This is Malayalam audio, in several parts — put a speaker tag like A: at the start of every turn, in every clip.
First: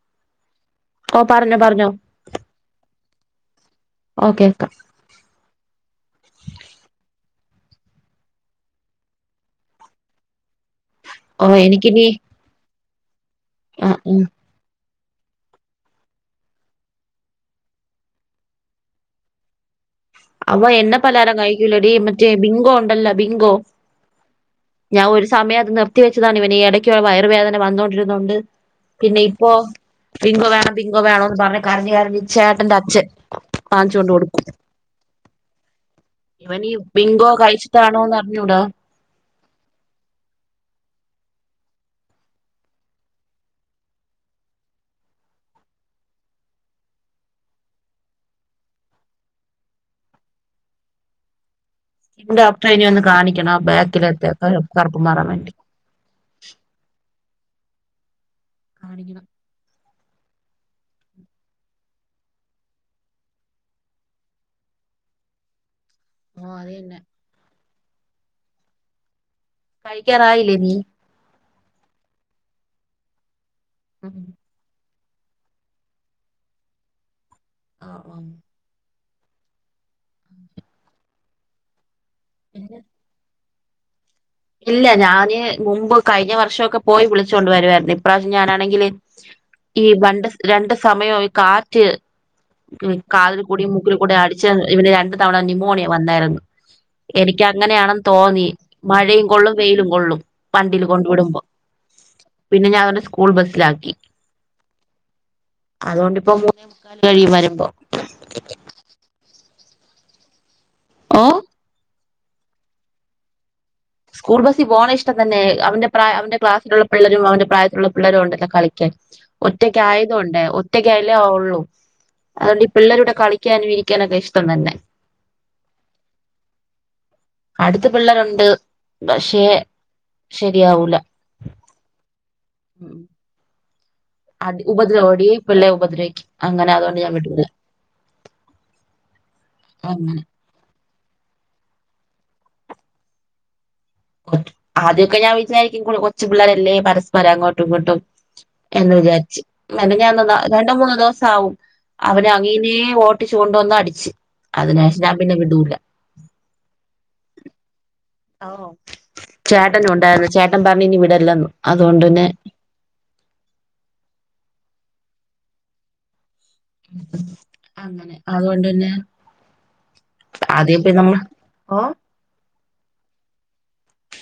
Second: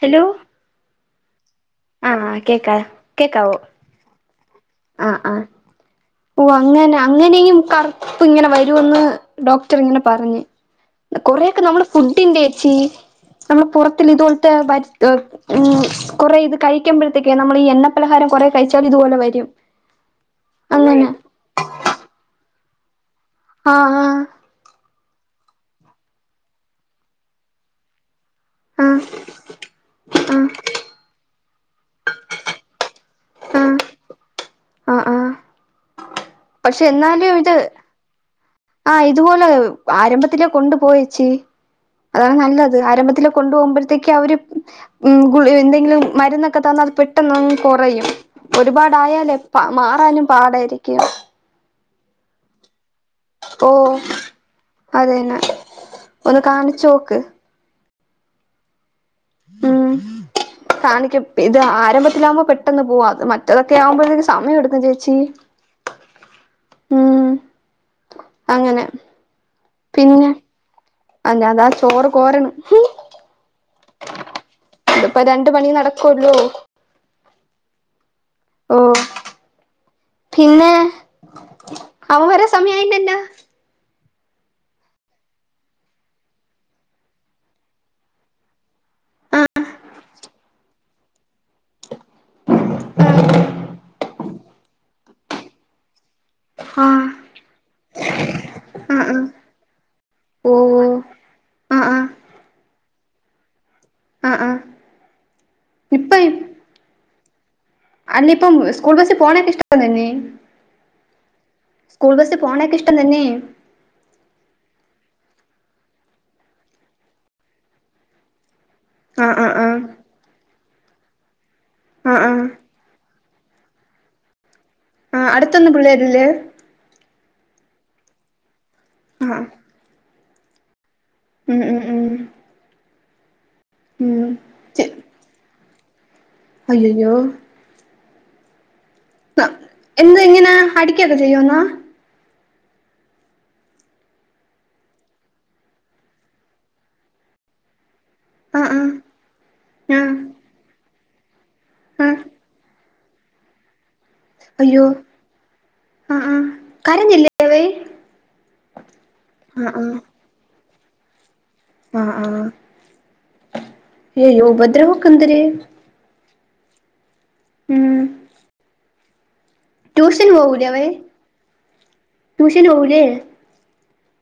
A: ഹലോ
B: ഓ പറഞ്ഞോ പറഞ്ഞോ
A: ആഹ് കേക്കാ കേക്കാവോ
B: ഓക്കെ
A: ആഹ് ആഹ് ഓ അങ്ങനെ അങ്ങനെയും കറുപ്പ് ഇങ്ങനെ വരുമന്ന് ഡോക്ടർ ഇങ്ങനെ പറഞ്ഞ്
B: ഓ
A: കൊറയക്കെ നമ്മള്
B: എനിക്കിനി
A: ഫുഡിന്റെ ചേച്ചി നമ്മള്
B: ആ
A: പുറത്തി
B: ഉം.
A: ഇതുപോലത്തെ ഉം കുറെ ഇത് കഴിക്കുമ്പോഴത്തേക്ക് നമ്മൾ ഈ എണ്ണ പലഹാരം കുറെ കഴിച്ചാൽ ഇതുപോലെ വരും
B: [inaudible] അവൻ എണ്ണ
A: അങ്ങനെ
B: പലഹാരം കഴിക്കൂലടി മറ്റേ ബിങ്കോ ഉണ്ടല്ലോ ബിങ്കോ
A: ആഹ് ആഹ്
B: ഞാൻ ഒരു സമയം നിർത്തിവച്ചതാണ് ഇവന് ഈ ഇടയ്ക്കുള്ള വയറുവേദന വന്നൊണ്ടയിരുന്നോണ്ട്
A: ആഹ്
B: പിന്നെ ഇപ്പോ ബിങ്കോ
A: ആഹ്
B: വേണം ബിങ്കോ വേണോന്ന് പറഞ്ഞ് കരഞ്ഞ് കരഞ്ഞ് ചേട്ടന്റെ അച്ഛൻ
A: ആഹ്
B: വാങ്ങിച്ചോണ്ട് കൊടുക്കും
A: ആഹ് ആഹ്
B: ഇവന് ഈ
A: പക്ഷെ
B: ബിങ്കോ
A: എന്നാലും ഇത്
B: കഴിച്ചിട്ടാണോന്ന് അറിഞ്
A: ആഹ് ഇതുപോലെ ആരംഭത്തിലെ കൊണ്ടു പോ ചേച്ചി അതാണ് നല്ലത് ആരംഭത്തിൽ കൊണ്ടുപോകുമ്പോഴത്തേക്ക് അവര് ഉം ഗുളി എന്തെങ്കിലും മരുന്നൊക്കെ തന്ന് പെട്ടെന്നൊന്നു കുറയും ഒരുപാടായാലേ മാറാനും പാടായിരിക്കും
B: ഇനി ഡോക്ടറേ ഇനി ഒന്ന് കാണിക്കണം ആ
A: ഓ
B: ബാക്കിലത്തെ കാറു കറുപ്പ് മാറാൻ
A: അതന്നെ
B: വേണ്ടി
A: ഒന്ന് കാണിച്ചോക്ക്
B: കാണിക്കണം
A: ഉം കാണിക്കും ഇത് ആരംഭത്തിലാകുമ്പോ പെട്ടെന്ന് പോവാ അത് മറ്റതൊക്കെ ആകുമ്പോഴത്തേക്ക് സമയം എടുക്കും ചേച്ചി
B: ഓ അത് തന്നെ
A: ഉം അങ്ങനെ
B: കഴിക്കാറായില്ലേ നീ
A: അല്ലാ താ ചോറ് കോരണ്
B: ഉം.
A: ഇതിപ്പോ രണ്ട് പണിയും നടക്കുവല്ലോ
B: ആഹ് ആഹ്
A: ഓ പിന്നെ അവൻ വരാൻ
B: പിന്നെ
A: സമയായില്ലല്ലോ
B: ഇല്ല ഞാന് മുമ്പ് കഴിഞ്ഞ വർഷംക്കെ പോയി വിളിച്ചോണ്ട് വരുവായിരുന്നു ഇപ്രാവശ്യം ഞാനാണെങ്കില് ഈ വണ്ട് രണ്ട് സമയം ആയ കാറ്റ് മു
A: ആ
B: കാതിൽ കൂടി മൂക്കില് കൂടി അടി ച്ച് ഇവന് രണ്ടു തവണ നിമോണിയ വന്നായിരുന്നു
A: ആഹ്
B: എനിക്ക്ങ്ങനെയാണെന്ന് തോന്നി
A: ആഹ് ആഹ്
B: മഴയും കൊള്ളും വെയിലും കൊള്ളും
A: ഓഹ്
B: വണ്ടിൽ കൊണ്ടു വിടുമ്പോ
A: ആഹ് ആഹ്
B: പിന്നെ ഞാൻ അവന്റെ സ്കൂൾ ബസ്സിലാ ക്കി
A: ആഹ് ആഹ്
B: അതുകൊണ്ടിപ്പോ
A: ഇപ്പം
B: മൂന്നേ മുക്കാല് കഴിയും വരുമ്പോ
A: അല്ല ഇപ്പം സ്കൂൾ ബസ്സിൽ പോണൊക്കെ ഇഷ്ടം തന്നെ
B: ഓ
A: സ്കൂൾ ബസ്സി പോണൊക്കെ ഇഷ്ടം തന്നെ
B: സ്കൂൾ ബസ്സി പോണ ഇഷ്ടം തന്നെ അവന്റെ പ്രായ അവന്റെ ക്ലാസിലുള്ള പിള്ളരും അവന്റെ പ്രായത്തിലുള്ള പിള്ളരും ഉണ്ടല്ലോ കളി ക്കാൻ
A: ആഹ് ആഹ് ആഹ്
B: ഒറ്റക്കായത് കൊണ്ടേ ഒറ്റക്കായാലേ ഒള്ളൂ
A: ആഹ് ആഹ്
B: അതുകൊണ്ട് ഈ പിള്ളേരെ കൂടെ കളി ക്കാനും ഇരിക്കാനൊക്കെ ഇഷ്ടം തന്നെ
A: ആ അടുത്തൊന്നും പിള്ളേരില്ലേ
B: അടുത്ത് പിള്ളേരുണ്ട് പക്ഷേ
A: ആഹ്
B: ശരിയാവൂല
A: ഉം ഉം ഉം ഉം
B: അടി ഉപദ്രവുംടി പിള്ളെ ഉപദ്രവിക്കും അങ്ങനെ അതുകൊണ്ട് ഞാൻ
A: അയ്യയ്യോ
B: വിടൂല്ല
A: എന്ത് എങ്ങനാ അടിക്ക ഒക്കെ ചെയ്യോന്നോ
B: ആദ്യമൊക്കെ ഞാൻ വിചാരിക്കും കൊച്ചു പിള്ളേരല്ലേ പരസ്പരം അങ്ങോട്ടും ഇങ്ങോട്ടും
A: ആഹ് ആഹ്
B: എന്ന് വിചാരിച്ച്
A: ആഹ്
B: മെനങ്ങാന്ന് ന രണ്ടോ മൂന്നോ ദിവസം ആവും
A: ആഹ്
B: അവനെ അങ്ങിനെ ഓ ട്ടിച്ച്കൊണ്ട് വന്ന് അടിച്ച്
A: അയ്യോ
B: അതിനേഷം ഞാൻ പിന്നെ വിടൂല
A: ആഹ് ആഹ് കരഞ്ഞില്ലേ അവൻ
B: ഓ
A: ആഹ്
B: ചേട്ടനും
A: ആഹ്
B: ഉണ്ടായിരുന്നു ചേട്ടൻ പറഞ്ഞിനി വിടല്ലന്ന്
A: ആഹ് ആഹ് അയ്യയ്യോ ഉപദ്രവൊക്കെ എന്തര്
B: അങ്ങനെ അതുകൊണ്ട് പിന്നെ
A: ട്യൂഷന് പോവൂലെ
B: ആദ്യം
A: അവൻ
B: പിന്നെ നമ്മൾ ഓ
A: ട്യൂഷന് പോവൂലെ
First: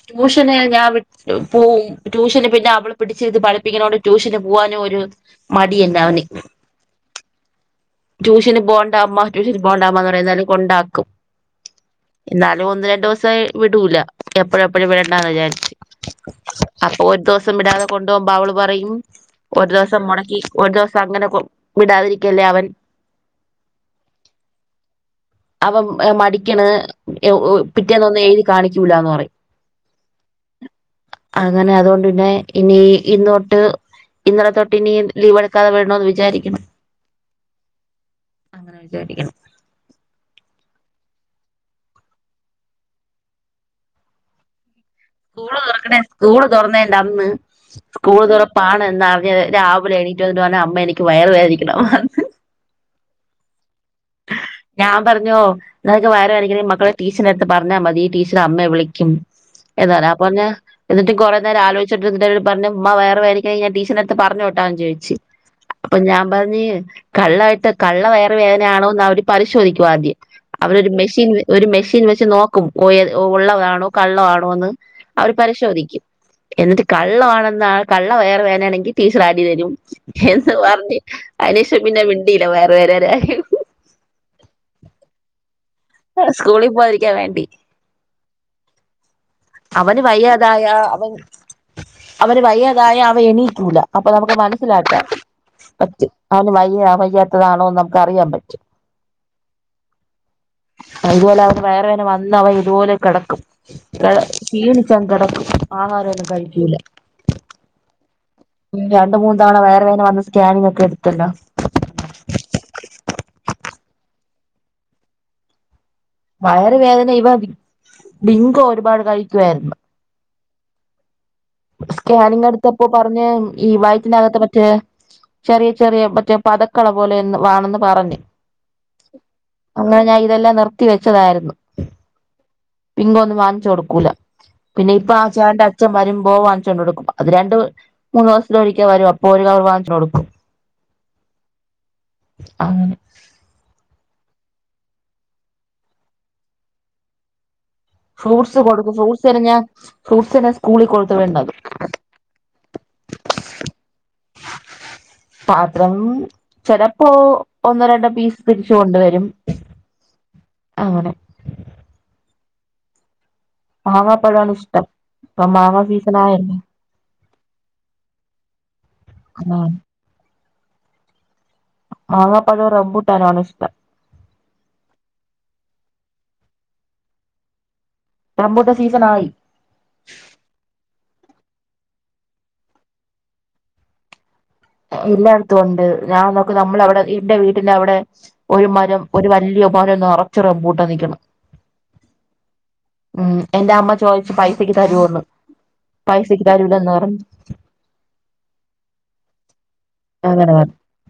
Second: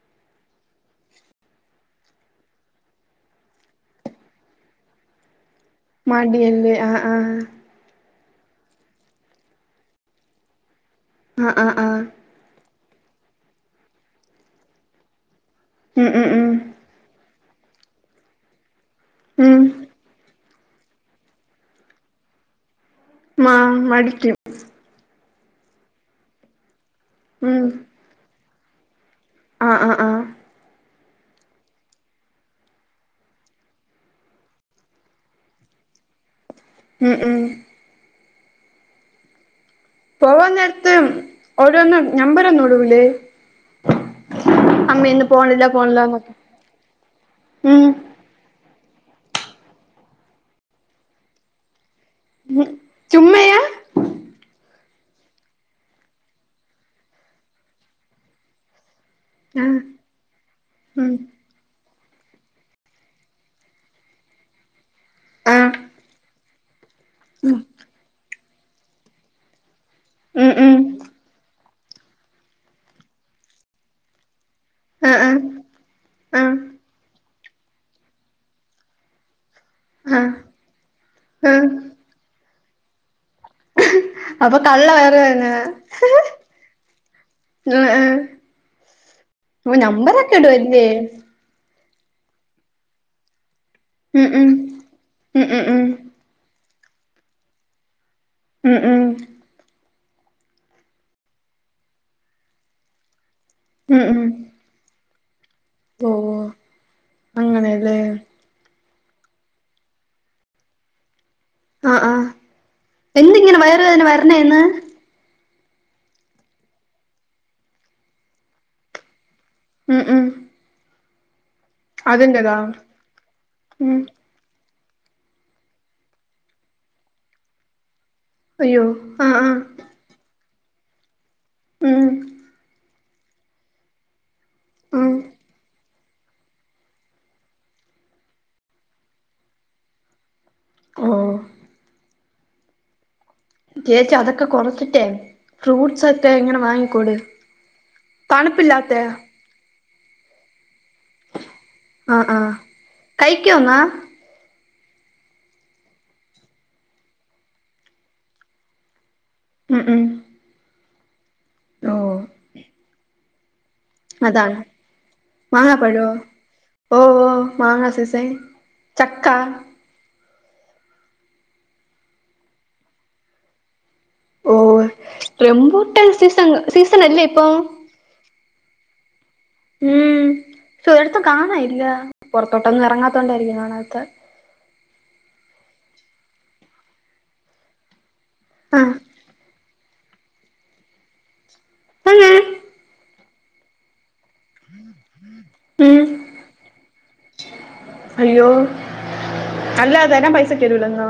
B: ട്യൂഷന് ഞാൻ വി പോവും ട്യൂഷന് പിന്നെ അവള് പിടിച്ചിരുത്തി പഠിപ്പിക്കുന്നോണ്ട് ട്യൂഷന് പോവാനും ഒരു മടി എനവന്
A: മടിയല്ലേ ആഹ് ആഹ്
B: ട്യൂഷന് പോവണ്ട അമ്മ ട്യഷന് പോണ്ടമ്മ എന്ന് പറയും എന്നാലും കൊണ്ടാ ക്കും
A: ആഹ് ആഹ് ആഹ്
B: എന്നാലും ഒന്ന് രണ്ടു ദിവസേ വിടൂല എപ്പഴും എപ്പഴും വിടണ്ടാന്ന് വിചാരി
A: ഉം -ഉം -ഉം
B: ദിവസം വിടാതെ കൊണ്ടു പോവുമ്പോ അവള് പറയും
A: ഉം
B: ഒരു ദിവസം മുടക്കി ഒരു ദിവസം അങ്ങനെ കൊ വിടാതിരിക്കല്ലേ അവൻ
A: മ മടിക്കും
B: അവൻ മടിക്കണ്
A: ഉം
B: പിറ്റേന്നൊന്നും എഴുതി കാണിക്കൂല്ലാന്ന് പറയും
A: ആഹ് ആഹ് ആഹ്
B: അങ്ങനെ അതുകൊണ്ട് പിന്നെ ഇനി ഇന്നോട്ട് ഇന്നലെ തൊട്ട് ഇനി ലീവ് എടുക്കാതെ വിടണോന്ന് വിചാരിക്കണ്
A: ഉം -ഉം
B: അങ്ങനെ വിചാരിക്കണം
A: പോവാ നേരത്ത് ഓരൊന്നും നമ്പരൊന്നും ഇടൂലേ അമ്മ ഇന്ന്
B: സ്കൂള്
A: പോണില്ല
B: തുറക്കണേ
A: പോണില്ലന്നൊക്കെ
B: സ്കൂള് തുറന്നേന്റെ അന്ന്
A: ഉം
B: സ്കൂള് തുറപ്പാണ് എന്നറിഞ്ഞത് രാവിലെ എണീറ്റ് വന്നിട്ട് പറഞ്ഞ് അമ്മ എനിക്ക് വയറ് വേദനിക്കണ [unintelligible]
A: ഉം ചുമ്മായ
B: ഞാൻ പറഞ്ഞോ നിനക്ക് വയറ് വേദനിക്കന്നെങ്കി മക്കളെ ടീച്ചറിന്റെ എടുത്ത് പറഞ്ഞാ മതി ടീച്ചർ അമ്മയെ വിളി ക്കും
A: ആഹ്
B: എന്ന് പറഞ്ഞ് അപ്പൊ പറഞ്ഞ് എന്നിട്ട്
A: ഉം
B: കൊറേ നേരം ആലോചി ച്ചിട്ട് എന്റടുത്ത് പറഞ്ഞ് ഉമ്മ വയറ് വേദനിക്കുന്നെങ്കി ഞാൻ ടീച്ചറിന്റടുത്ത് പറഞ്ഞോട്ടാന്ന് ചോ ച്ച്
A: ആഹ്
B: അപ്പൊ ഞാൻ പറഞ്ഞ് കള്ളായിട്ട് കള്ള വയറ് വേദനയാണോന്ന് അവര് പരിശോധിക്കും ആദ്യം
A: ഉം ഉം
B: അവരൊരു മെഷീൻ ഒരു മെഷീൻ വെച്ച് നോക്കും ഓയെ ഒള്ളതാണോ കള്ളവാണോന്ന്
A: ആഹ്
B: അവർ
A: ആഹ്
B: പരിശോധിക്കും എന്നിട്ട് കള്ളവാണ് ന്ന കള്ള വയറു വേദനാണെങ്കി ടീച്ചർ ആടി തരും
A: ആഹ് ആഹ്
B: എന്ന് പറഞ്ഞ്
A: ആഹ്
B: അതിനേഷം പിന്നെ മിണ്ടി ല്ല വയറുവേദനേടെ കാര്യം
A: അപ്പൊ കള്ള വയറുവേദന
B: ആണ് സ്കൂളി പോവാതിരിക്കാൻ വേണ്ടി
A: ആഹ് ഓ
B: അവന്
A: നമ്പറൊക്കെ
B: വയ്യാതായ
A: ഇടുവല്ലേ
B: അവൻ അവന് വയ്യാതായ അവ എണി ക്കൂല അപ്പൊ
A: ഉം
B: നമുക്ക്
A: ഉം
B: മനസ്സിലാക്കാൻ
A: ഉം ഉം
B: പറ്റും
A: ഉം
B: അവന് വയ്യ വയ്യാത്തതാണോ ന മുക്കറിയാൻ പറ്റും
A: ഉം ഉം
B: അത്പോലെ അവ വേറെ വിനെ വന്ന അവ ഇതുപോലെ കിടക്കും
A: ഉം
B: കെട
A: ഉം
B: ക്ഷീണിച്ചൻ കിടക്കും
A: ഓ
B: ആഹാരഒന്നും കഴിക്ക്യൂല
A: അങ്ങനെയല്ലേ
B: രണ്ടു മൂന്ന് തവണ വേറെ പിന്നെ വന്ന് സ്കാനിങ്ങ ഒക്കെ എടുത്തല്ലോ
A: ആഹ് ആഹ് എന്തിങ്ങനെ വയറുവേന വരണെന്നെ
B: വയറ് വേദന ഇവ അ ഡിങ്കോ ഒരുപാട് കഴിക്കുവായിരുന്നു
A: ഉം ഉം അതിന്റെതാ
B: സ്കാനിങ്ങെടുത്തപ്പോ പറഞ്ഞ ഈ
A: ഉം
B: വായറ്റിനകത്തെ മറ്റേ ചെറിയ ചെറിയ പറ്റേ പതക്കള പോലെ എന്ന് വാണെന്ന് പറഞ്ഞു
A: അയ്യോ ആഹ് ആഹ്
B: അങ്ങനെ ഞാഇതെല്ലാം നിർത്തി വെച്ചതായിരുന്നു
A: ഉം
B: പിങ്കൊന്നും വാങ്ങിച്ചു കൊടുക്കൂല പിന്നെ ഇപ്പ
A: ഉം
B: ആ ചേട്ടന്റെ അച്ഛൻവരും ഓ വാങ്ങിച്ചുകൊണ്ടു കൊടുക്കും അത് രണ്ട് മൂന്ന് ദിവസത്തിലൊരിക്ക വരും അപ്പോ ഒരു കവർ വാങ്ങിച്ച കൊടുക്കും
A: ഓ
B: [unintelligible]
A: ചേച്ചി അതൊക്കെ കൊറച്ചിട്ടേ ഫ്രൂട്ട്സ് ഒക്കെ ഇങ്ങനെ വാങ്ങിക്കൊട്
B: ഫ്രൂട്ട്സ് കൊടുക്കും
A: തണുപ്പില്ലാത്തെ
B: ഫ്രൂട്ടസ് പിന്നെ ഞാൻ ഫ്രൂട്സിന് കൂളി കൊടുത്ത് വേണ്ടത്
A: ആഹ് ആഹ് കഴിക്കോന്നാ
B: പാത്രം ചെലപ്പോ ഒന്നോ രണ്ടോ പീസ് തിരിച്ച് കൊണ്ടുവരും
A: [unintelligible]
B: അങ്ങനെ
A: ട്രോ
B: മാങ്ങാപ്പഴാണിഷ്ടം
A: മങ്ങാപ്പഴോ ഓ ഓ മാങ്ങാസീസൻ ചക്കാ
B: മാങ്ങാപഴ റംബൂട്ടാനാണിഷ്ടം.
A: ഓ റംബൂട്ടാൻ സീസൺ സീസണല്ലേ ഇപ്പൊ
B: റംബൂട്ടാൻ സീസൺ ആയി
A: ഉം സുരടത്തും കണാനി ഇല്ല പൊറത്തോട്ടൊന്നും എറങ്ങാത്തോണ്ടായിരിക്കും കാണാത്ത്.
B: എല്ലായിടത്തും ഉണ്ട് ഞാൻ നോക്ക നമ്മളവിടെ എന്റെ വീട്ടിലവടെ ഒരു
A: ആഹ്
B: മരം, ഒരു വല്ല്യേ മരം നറച്ചു റംബൂട്ടാൻ നിക്കണ്
A: ആ [unintelligible]
B: ഉം എന്റെ അമ്മ ചോദിച്ചു പൈസക്ക് തരോന്ന്,
A: ഉം
B: പൈസക്ക് തരൂലന്ന് പറഞ്ഞു
A: അയ്യോ അല്ല തരാൻ
B: അങ്ങന
A: പൈസക്ക് തരൂലന്നാ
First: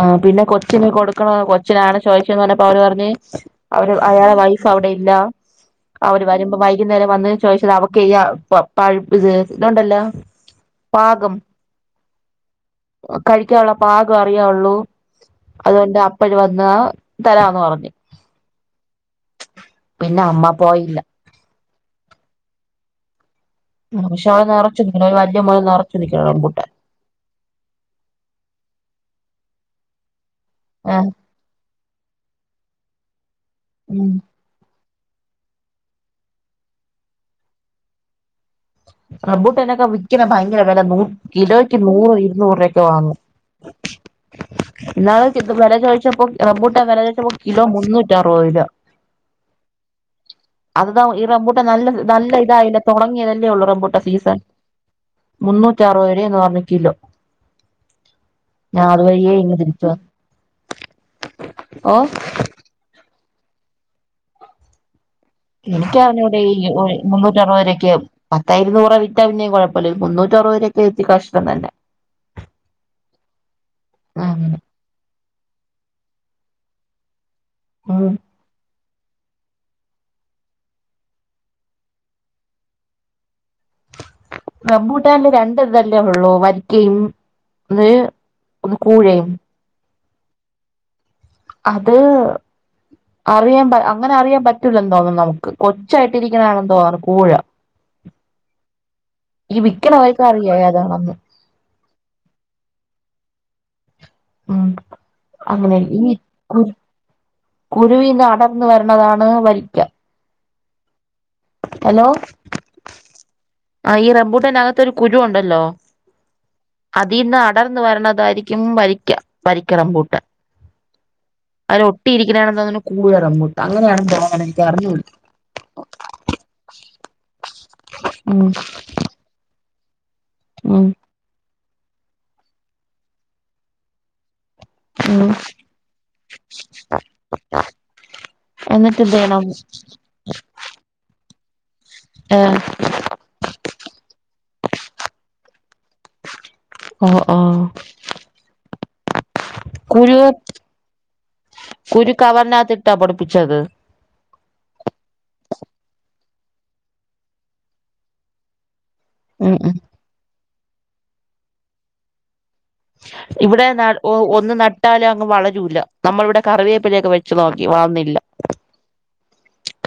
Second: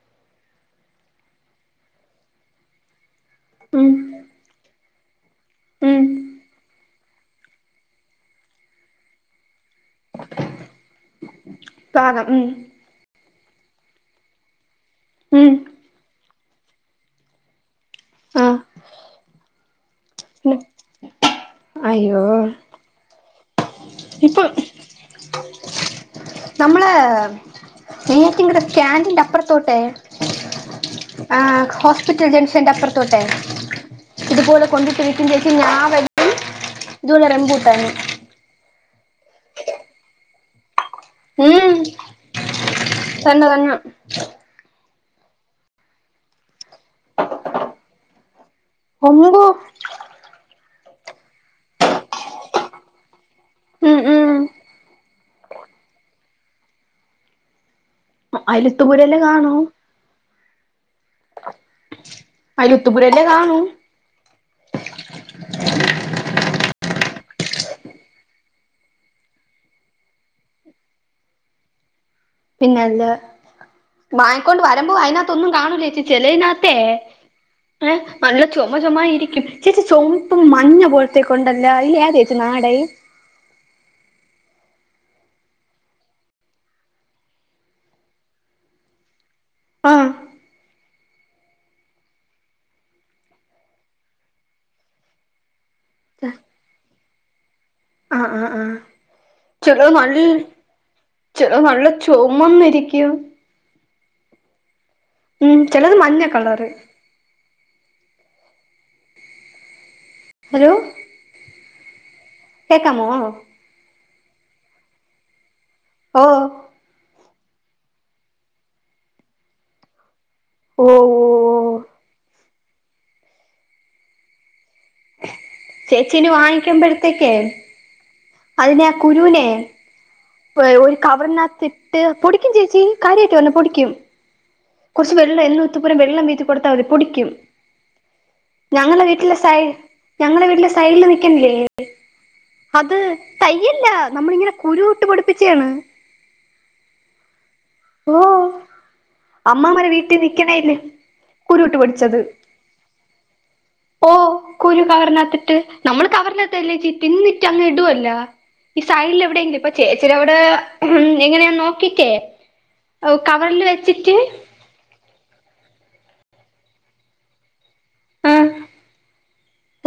B: ആ പിന്നെ കൊറ കൊച്ചിന് കൊടുക്കണോ കൊച്ചിനാണ് ചോയിച്ന്ന് പറഞ്ഞപ്പോ അവര് പറഞ്ഞ്
A: ഉം
B: അവര് അയാള വൈഫ് അവിടെ ഇല്ല,
A: ഉം
B: അവര് വരുമ്പോ വൈകുന്നേരം വന്ന് ചോദിച്ചത് അവക്ക് യാ പ പഴ്പ്പ് സ്‌ ഇതൊണ്ടല്ലോ പാകം
A: പാകം ഉം
B: കഴിക്കാനുള്ള പാകം അറിയാവൊള്ളൂ
A: ഉം
B: അതുകൊണ്ട് അപ്പഴ് വന്ന് തരാന്ന് പറഞ്ഞു
A: ആഹ്
B: ത് പിന്നെ അമ്മ പോയില്ല
A: അയ്യോ
B: ആ പക്ഷെ ആ
A: ഇപ്പൊ
B: നെറച്ചു നക്കണ ഒരു വല്ല്യെ മരം നെറച്ചു നക്കണ റംബൂട്ടാൻ
A: ഏറ്റിങ്ഡ് സ്കാൻഡിൻ്റെ അപ്പുറത്തോട്ടെ
B: ഏഹ്
A: ആ ഹോസ്പിറ്റൽ ജംഗ്ഷന്റെ അപ്പുറത്തോട്ടേ
B: ഉം
A: ഇതുപോലെ കൊണ്ടിട്ടിരി ചച്ച ഞാൻ വും ഇത്റം കൂട്ടരുന [unintelligible]
B: റംബൂട്ടാനൊക്കെ വിക്കണ് ഭയങ്കര വെലെ നൂ
A: ഉം
B: കിലോയ്ക്ക് നൂറ് ഇരുന്നൂറ് രുവഒക്കെ വാങ്ങും
A: തന്നെ തന്നെ
B: ഇന്നാള് കി വെല ചോയിച്ചപ്പോ റംബൂട്ടാൻ വെല ചോയിച്ചപ്പോ കിലോ മുന്നൂറ്റി അറുപത് രൂവാ
A: ഒമ്പോ
B: അത്താവും ഈ റംബൂട്ട നല്ലത് നല്ല ഇതായില്ല തുടങ്ങിയതല്ലേ ഉള്ളൂ റബൂട്ട
A: ഉം ഉം
B: സീസൺ മുന്നൂറ്റാറുപത് വരെ എന്ന്പറന്നി ക്കില്ലോ
A: അ അലുത്തപൂരല്ലേ കാണോ
B: വന്നു ഓ
A: അലത്തുപുരല്ലെ കാണു
B: എനിക്കരിന്നുടെഇ ഓ മുന്നൂറ്ററുപതിനെ ക്കം പത്തായിരുന്നൂറ വിറ്റാ പിന്ന കുഴപ്പമില്ല മുന്നൂറ്റ അറുപതരൊക്കെ എത്തി കഷ്ടണംതന്നെ
A: പിന്നെല്ല
B: അങ്ങനെ
A: വാങ്ങിക്കൊണ്ട് വരുമ്പോ അയിതിന ഒന്നും കാണുല ചേച്ചി ചെിലതിനകത്തെ ഏ
B: ഉം
A: നല്ല ചോ ചെമ ചെമ യിരിക്കും ചേച്ചി ചൊമ്പും മഞ്ഞ പോലത്തെ കൊണ്ടല്ല അയിൽ ഏദെക്കും നാടൻ
B: റംബൂട്ടന്റെ രണ്ട് ഇതല്ലേ ഉള്ളൂ വരിക്കയും ഒന്ന് ഒന്ന് കൂഴയും
A: ആ
B: അത് അറിയാൻ പ അങ്ങനെ അറിയാൻ പറ്റൂലല്ലോ തോന്നുന്നു നമുക്ക് ഒച്ചായിട്ടിരിക്കുന്ന ആണെന്ന് തോന്നുന്നു കൂഴ
A: ആ ആ ആ
B: ഈ
A: ചിലത്
B: വിക്കണവർക്ക്
A: നല്ല
B: അറിയാം ഏതാണെന്ന്
A: ചിലത് നല്ല ചുമുമന്നിരിക്കും
B: ഉം അങ്ങനെ
A: ചിലത്
B: ഇ
A: മഞ്ഞ
B: കു
A: കളറ്
B: കുരുവിന്ന് അടർന്നു വരണതാണ് വരിക്ക
A: ഹലോ
B: ഹലോ
A: കേക്കാമോ
B: ആ ഈ റംബൂട്ടനകത്ത ഒരു കുരു ഉണ്ടല്ലോ
A: ഓ
B: അതിന്നാ അടർന്ന് വരണതായിരിക്കും വരിക്ക വരിക്ക റംബുട്ടാൻ
A: ഓ
B: അധിലൊട്ടിയിരിക്കണാണണെന്ന് തോനുന്നു കുഴ റബുട്ടാൻ അങ്ങനെയണ് തോന്ണ് ക്ക് അറിഞ്ഞൂട
A: ത്തിൽ വാങ്ങിക്കുമ്പഴത്തേക്ക്
B: ഉം
A: അതിനെ കുരുവിനെ
B: ഉം
A: ഒരു കവറിനകത്തിട്ട് പൊടിക്കും ചേച്ചി കാര്യമായിട്ട് പറഞ്ഞ പൊടിക്കും കുറച്ച്
B: ഉം
A: വെള്ളം എന്ന ഒത്തപ്പുരം വെള്ളം വീത്തി കൊടുത്താൽ മതി പൊടിക്കും
B: എന്നിട്ട്
A: ഞങ്ങളുടെ
B: എന്ത്
A: വീട്ടിലെ
B: ചെയ്യണം
A: സൈ ഞങ്ങളുടെ വീട്ടിലെ സൈഡിൽ നി ക്കില്ലേ
B: ഏ
A: അത് തയ്യല്ല നമ്മളിങ്ങനെ കുരുട്ട് പഠിപ്പിച്ചേണ്
B: ഓ അ
A: ഓ അമ്മമാരെ വീട്ടിൽ
B: കുരു
A: നിക്കണല്ലേ കുരുൂട്ട്
B: കുരു
A: പൊടിച്ചത്
B: കവറിനകത്തിട്ടാ പൊടിപ്പിച്ചത്
A: ഓ കുരു കവറിനത്തിട്ട് നമ്മള് തവർല് ഇല്ലേ ചിറ്റിന്നിറ്റ അങ്ങ് ഇടുല്ല ഈസെയ്
B: ഉം
A: എവിടെയെങ്കിലും ഇപ്പൊ
B: ഉം
A: ചേച്ചിവിടെ ഉ എങ്ങനെയൻ നോക്കട്ടേ
B: ഇവിടെ ന ഒന്ന് നട്ടാലേ അങ്ങ് വളരൂല്ല നമ്മള ഇവിടെ കറിവിയേപ്പലൊക്കെ വെച്ചതോ വില്ല
A: ആ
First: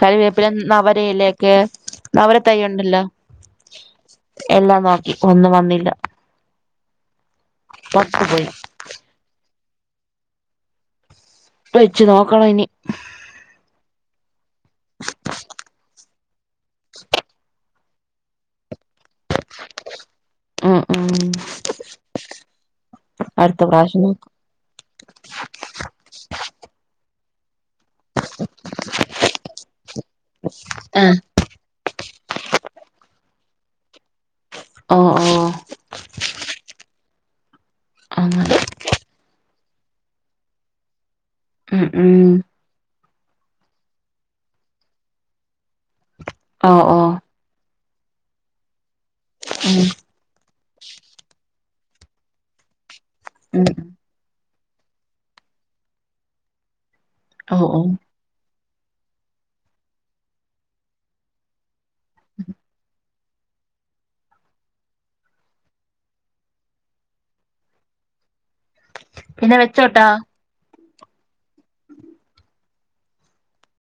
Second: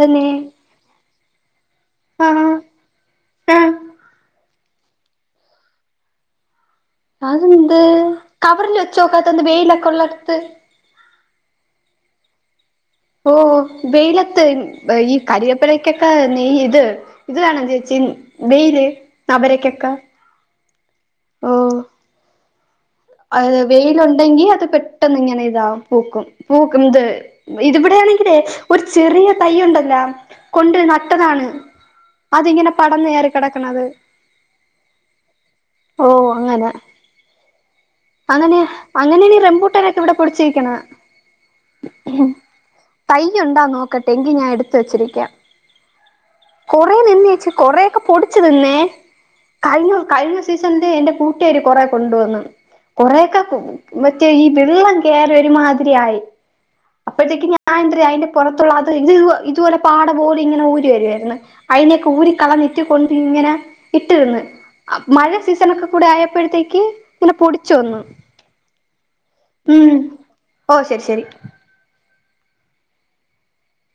A: തന്നെ
B: കറിവേപ്പില നവരയിലേക്കെ
A: ആ
B: നവരതൈ ഉണ്ടല്ലോ
A: ആ
B: എല്ലാം നോക്കി ഒന്നും വന്നില്ല
A: അത്ന്ത്
B: പത്ത് പോയി
A: കവറല് വെചെക്കാതന്ത്‌ വെയില കൊള്ളടുത്ത്
B: വെച്ചു നോക്കണം ഇനി
A: ഓ വെയിലത്ത് ഈ കരിവപ്പഴക്കൊക്കെ നെയ ഇത് ഇത് വണ ചേച്ചി ചി വേയിൽ
B: അ അ
A: അഹ് വെയിലുണ്ടെങ്കി അത് പെട്ടെന്ന് ഇങ്ങനെ ഇതാാവും പൂക്കും പൂക്കുംന്ത് ഇത് ഇടെയാണെങ്കിലേ ഒരു ചെറിയ തൈ ഉണ്ടല്ലോ കൊണ്ട്
B: നോക്കാം
A: നട്ടതാണ് അതിങ്ങനെ പടന്ന് ഏറി കിടക്കണത്
B: അ അ
A: അങ്ങനെ അങ്ങന
B: അങ്ങനെ
A: അങ്ങനെണീ റെംബൂട്ടനൊക്കെ ഇവിടെ പൊടിച്ചിരിക്കണ
B: ഉം ഉം
A: തയ്യുണ്ടാ നോക്കട്ടെ എങ്കി ഞാൻ എടുത്ത വച്ചിരിക്കാം
B: ഓ
A: കൊറ
B: ഓ
A: നിന്നേച്ചി കൊറെൊക്കെ പൊടിിച്ചു നിന്നേ
B: ഉം
A: കഴിഞ്ഞ കഴിഞ്ഞ സീസണില എൻറെ കൂട്ടുകാർ കൊറെ കൊണ്ടുവന്നു കുറെൊക്കെ
B: ഉം
A: മറ്റേ ഈ വെള്ളം കേയറ ഒരുമാതിരിയയി അപ്പോഴത്തേക്ക്
B: ഓ ഓ
A: ഞാൻ അതിന്റെ പുറത്തുള്ള അത് ഇത് ഇതുപോലെ പാടപോടി ഇങ്ങെഊ വരുായിരുന്നു അതിനെയൊക്കെ ഊ കളം നെട്ടിക്കൊണ്ടി ന ഇന്ന് മഴ സീസൺ ഒക്കെ കൂടെ ആയപ്പോഴത്തേക്ക്ങ്ങെ ചന്നുന്നു
B: പിന്നെ
A: ഉം
B: വെച്ചോട്ടാ
A: ഓ ശരി ശരി.